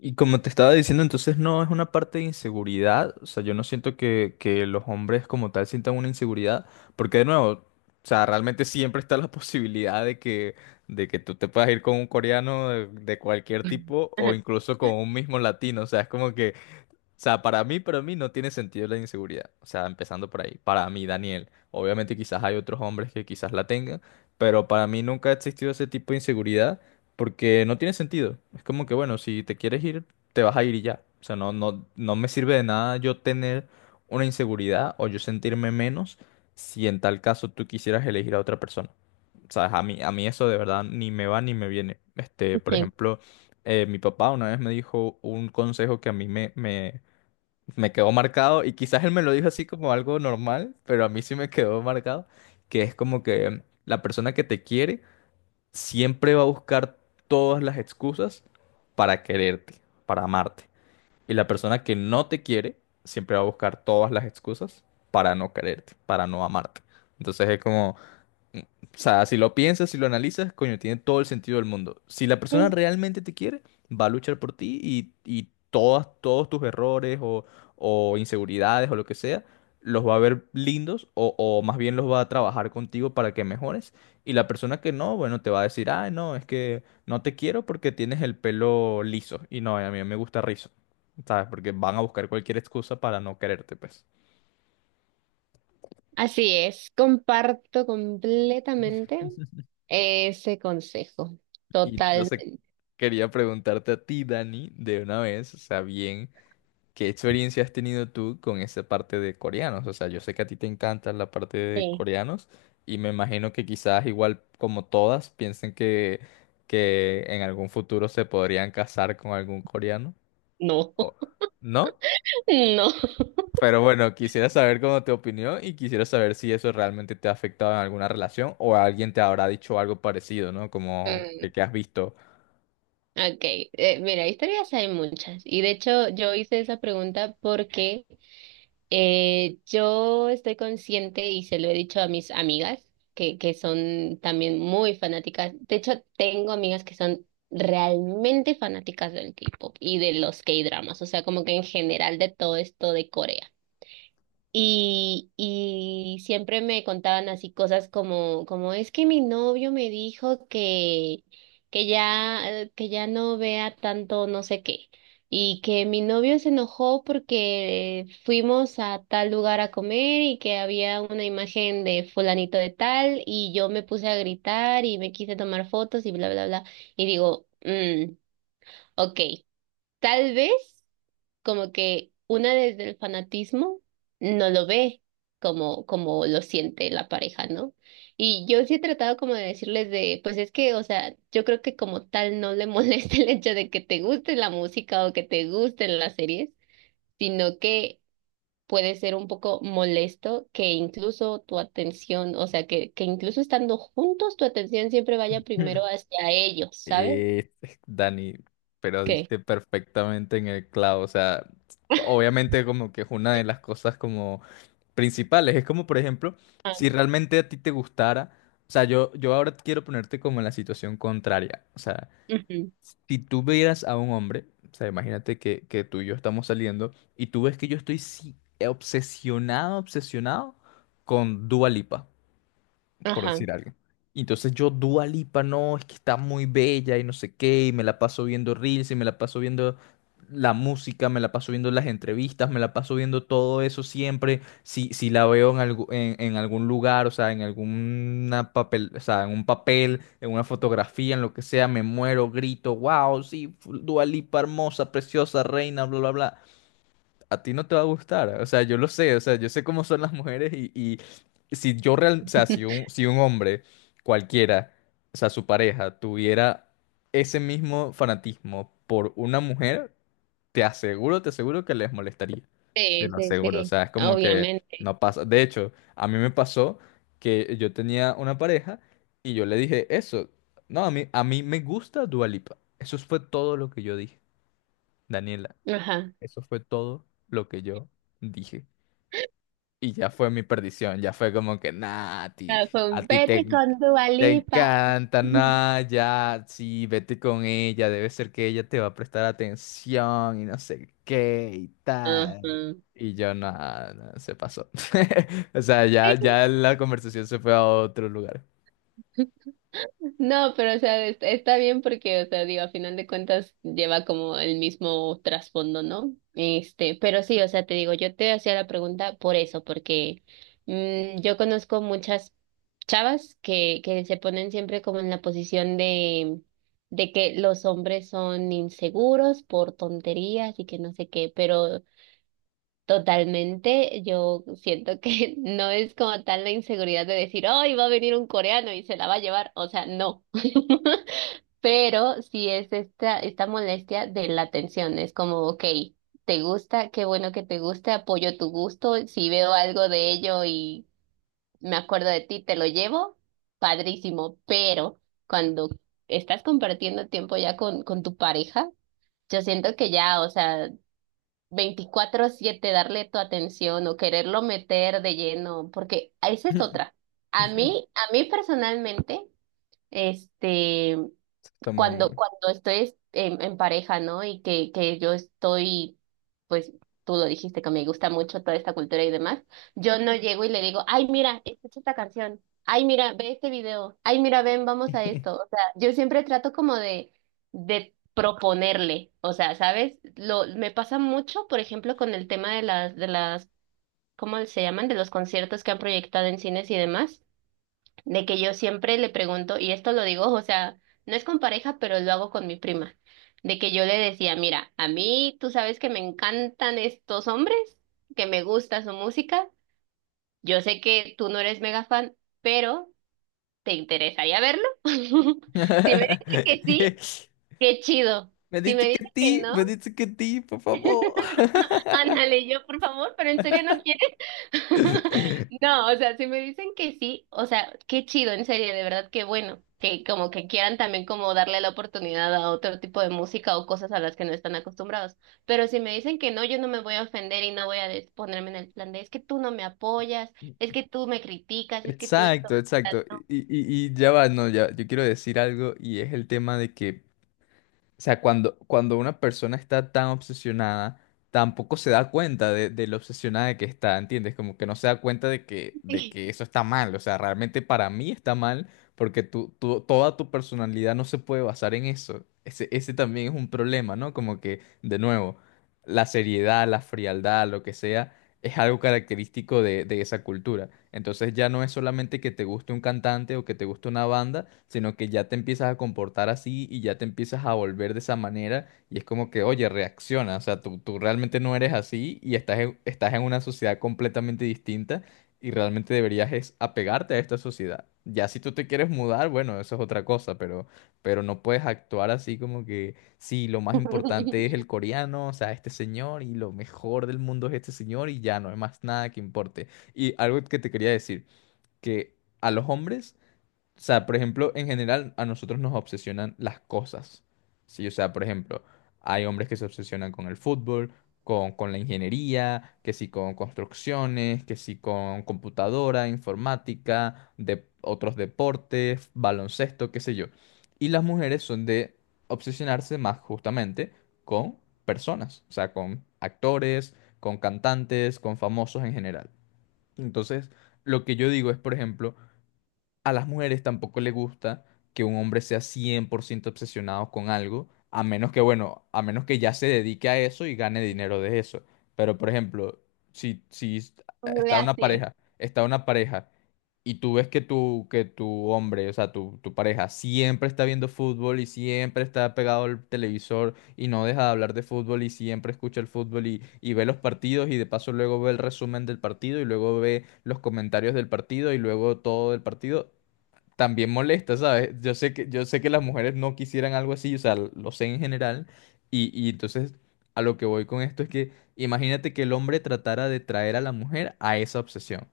Y como te estaba diciendo, entonces no es una parte de inseguridad. O sea, yo no siento que los hombres como tal sientan una inseguridad. Porque de nuevo, o sea, realmente siempre está la posibilidad de que tú te puedas ir con un coreano de cualquier tipo o incluso con un mismo latino. O sea, es como que o sea, para mí no tiene sentido la inseguridad. O sea, empezando por ahí. Para mí, Daniel. Obviamente quizás hay otros hombres que quizás la tengan, pero para mí nunca ha existido ese tipo de inseguridad porque no tiene sentido. Es como que, bueno, si te quieres ir, te vas a ir y ya. O sea, no, no, no me sirve de nada yo tener una inseguridad o yo sentirme menos si en tal caso tú quisieras elegir a otra persona. O sea, a mí eso de verdad ni me va ni me viene. Este, por Sí, ejemplo, mi papá una vez me dijo un consejo que a mí me quedó marcado y quizás él me lo dijo así como algo normal, pero a mí sí me quedó marcado, que es como que la persona que te quiere siempre va a buscar todas las excusas para quererte, para amarte. Y la persona que no te quiere siempre va a buscar todas las excusas para no quererte, para no amarte. Entonces es como... O sea, si lo piensas, si lo analizas, coño, tiene todo el sentido del mundo. Si la persona sí, realmente te quiere, va a luchar por ti y todas, todos tus errores o inseguridades o lo que sea, los va a ver lindos o más bien los va a trabajar contigo para que mejores. Y la persona que no, bueno, te va a decir, ah no, es que no te quiero porque tienes el pelo liso. Y no, a mí me gusta rizo. ¿Sabes? Porque van a buscar cualquier excusa para no quererte, pues. así es. Comparto completamente ese consejo. Y entonces Totalmente. quería preguntarte a ti, Dani, de una vez, o sea, bien. ¿Qué experiencia has tenido tú con esa parte de coreanos? O sea, yo sé que a ti te encanta la parte de Sí. coreanos y me imagino que quizás igual como todas piensen que en algún futuro se podrían casar con algún coreano. No, o- ¿No? no. Pero bueno, quisiera saber cómo te opinión y quisiera saber si eso realmente te ha afectado en alguna relación o alguien te habrá dicho algo parecido, ¿no? Como Mm, que has visto. ok, mira, historias hay muchas. Y de hecho yo hice esa pregunta porque yo estoy consciente y se lo he dicho a mis amigas, que son también muy fanáticas. De hecho, tengo amigas que son realmente fanáticas del K-pop y de los K-dramas, o sea, como que en general de todo esto de Corea. Y siempre me contaban así cosas como, como es que mi novio me dijo que ya no vea tanto no sé qué. Y que mi novio se enojó porque fuimos a tal lugar a comer y que había una imagen de fulanito de tal y yo me puse a gritar y me quise tomar fotos y bla, bla, bla. Y digo, mm, ok, tal vez como que una desde el fanatismo no lo ve como, como lo siente la pareja, ¿no? Y yo sí he tratado como de decirles de, pues es que, o sea, yo creo que como tal no le molesta el hecho de que te guste la música o que te gusten las series, sino que puede ser un poco molesto que incluso tu atención, o sea, que incluso estando juntos, tu atención siempre vaya primero hacia ellos, ¿sabes? Eh, Dani, pero ¿Qué? diste perfectamente en el clavo. O sea, obviamente como que es una de las cosas como principales. Es como, por ejemplo, Ah, si realmente a ti te gustara. O sea, yo ahora quiero ponerte como en la situación contraria. O sea, ujú. si tú vieras a un hombre, o sea, imagínate que tú y yo estamos saliendo y tú ves que yo estoy sí, obsesionado, obsesionado con Dua Lipa por Ajá. decir algo. Y entonces yo, Dua Lipa, no, es que está muy bella y no sé qué, y me la paso viendo reels, y me la paso viendo la música, me la paso viendo las entrevistas, me la paso viendo todo eso siempre. Si, si la veo en, en algún lugar, o sea, en alguna papel, o sea, en un papel, en una fotografía, en lo que sea, me muero, grito, wow, sí, Dua Lipa, hermosa, preciosa, reina, bla, bla, bla a ti no te va a gustar. O sea, yo lo sé, o sea, yo sé cómo son las mujeres y si yo real, o sea, si un hombre cualquiera, o sea, su pareja, tuviera ese mismo fanatismo por una mujer, te aseguro que les molestaría. Te Sí, lo sí, aseguro, o sí, sea, es como que obviamente. no pasa. De hecho, a mí me pasó que yo tenía una pareja y yo le dije eso. No, a mí me gusta Dua Lipa. Eso fue todo lo que yo dije, Daniela. Ajá. Eso fue todo lo que yo dije. Y ya fue mi perdición, ya fue como que, nah, a ti, Ah, fue a un ti te, vete en- con Dua te Lipa. encanta, nah, ya, sí, vete con ella, debe ser que ella te va a prestar atención y no sé qué y Ajá. tal. Y yo, nada, se pasó. O sea, ya, ya la conversación se fue a otro lugar. No, pero o sea, es- está bien porque, o sea, digo, a final de cuentas lleva como el mismo trasfondo, ¿no? Este, pero sí, o sea, te digo, yo te hacía la pregunta por eso, porque mm, yo conozco muchas chavas que se ponen siempre como en la posición de que los hombres son inseguros por tonterías y que no sé qué, pero totalmente, yo siento que no es como tal la inseguridad de decir, ¡ay, va a venir un coreano y se la va a llevar! O sea, no. Pero sí es esta, esta molestia de la atención, es como, ok, te gusta, qué bueno que te guste, apoyo tu gusto, si veo algo de ello y me acuerdo de ti, te lo llevo, padrísimo, pero cuando estás compartiendo tiempo ya con tu pareja, yo siento que ya, o sea, 24/7 darle tu atención o quererlo meter de lleno, porque esa es otra. A mí personalmente, este, Está muy cuando, mal. cuando estoy en pareja, ¿no? Y que yo estoy, pues tú lo dijiste, que me gusta mucho toda esta cultura y demás, yo no llego y le digo, ay, mira, escucha esta canción, ay, mira, ve este video, ay, mira, ven, vamos a esto. O sea, yo siempre trato como de proponerle, o sea, ¿sabes? Lo, me pasa mucho, por ejemplo, con el tema de las, ¿cómo se llaman? De los conciertos que han proyectado en cines y demás de que yo siempre le pregunto, y esto lo digo, o sea, no es con pareja, pero lo hago con mi prima, de que yo le decía, mira, a mí tú sabes que me encantan estos hombres, que me gusta su música, yo sé que tú no eres mega fan, pero ¿te interesaría verlo? Si me dice que sí, qué chido. Me Si me dice dice que que ti, no, me dice que ti, por favor. ándale, yo por favor, pero en serio no quiero. No, o sea, si me dicen que sí, o sea, qué chido, en serio, de verdad, qué bueno, que como que quieran también como darle la oportunidad a otro tipo de música o cosas a las que no están acostumbrados. Pero si me dicen que no, yo no me voy a ofender y no voy a des- ponerme en el plan de, es que tú no me apoyas, es que tú me criticas, es que tú esto, Exacto, o sea, exacto. no, Y, y ya va, no, ya, yo quiero decir algo y es el tema de que, o sea, cuando, cuando una persona está tan obsesionada, tampoco se da cuenta de lo obsesionada que está, ¿entiendes? Como que no se da cuenta de sí. que eso está mal. O sea, realmente para mí está mal porque tú, toda tu personalidad no se puede basar en eso. Ese también es un problema, ¿no? Como que, de nuevo, la seriedad, la frialdad, lo que sea es algo característico de esa cultura. Entonces ya no es solamente que te guste un cantante o que te guste una banda, sino que ya te empiezas a comportar así y ya te empiezas a volver de esa manera y es como que, oye, reacciona, o sea, tú realmente no eres así y estás en, estás en una sociedad completamente distinta y realmente deberías es apegarte a esta sociedad. Ya si tú te quieres mudar, bueno, eso es otra cosa, pero no puedes actuar así como que... Sí, lo más importante es el coreano, o sea, este señor y lo mejor del mundo es este señor y ya no hay más nada que importe. Y algo que te quería decir, que a los hombres o sea, por ejemplo, en general a nosotros nos obsesionan las cosas. Sí, o sea, por ejemplo, hay hombres que se obsesionan con el fútbol, con la ingeniería, que sí con construcciones, que sí con computadora, informática, de otros deportes, baloncesto, qué sé yo. Y las mujeres son de obsesionarse más justamente con personas, o sea, con actores, con cantantes, con famosos en general. Entonces, lo que yo digo es, por ejemplo, a las mujeres tampoco les gusta que un hombre sea 100% obsesionado con algo, a menos que, bueno, a menos que ya se dedique a eso y gane dinero de eso. Pero, por ejemplo, si, Así. Está una pareja y tú ves que tu hombre, o sea, tu pareja siempre está viendo fútbol y siempre está pegado al televisor y no deja de hablar de fútbol y siempre escucha el fútbol y ve los partidos y de paso luego ve el resumen del partido y luego ve los comentarios del partido y luego todo del partido, también molesta, ¿sabes? Yo sé que las mujeres no quisieran algo así, o sea, lo sé en general y entonces a lo que voy con esto es que imagínate que el hombre tratara de traer a la mujer a esa obsesión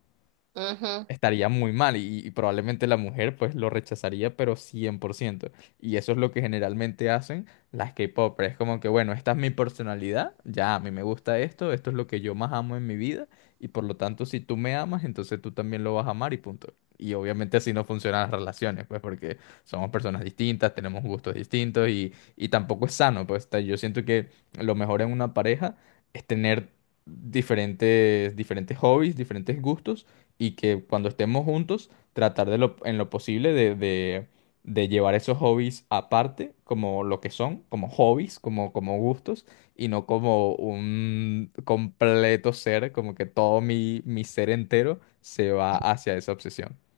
Ujú. estaría muy mal y probablemente la mujer pues lo rechazaría, pero 100% Y eso es lo que generalmente hacen las K-popers. Es como que, bueno, esta es mi personalidad, ya a mí me gusta esto, esto es lo que yo más amo en mi vida y por lo tanto si tú me amas, entonces tú también lo vas a amar y punto. Y obviamente así no funcionan las relaciones, pues porque somos personas distintas, tenemos gustos distintos y tampoco es sano, pues yo siento que lo mejor en una pareja es tener diferentes, diferentes hobbies, diferentes gustos y que cuando estemos juntos, tratar de lo, en lo posible de, de llevar esos hobbies aparte, como lo que son, como hobbies, como, como gustos, y no como un completo ser, como que todo mi, mi ser entero se va hacia esa obsesión.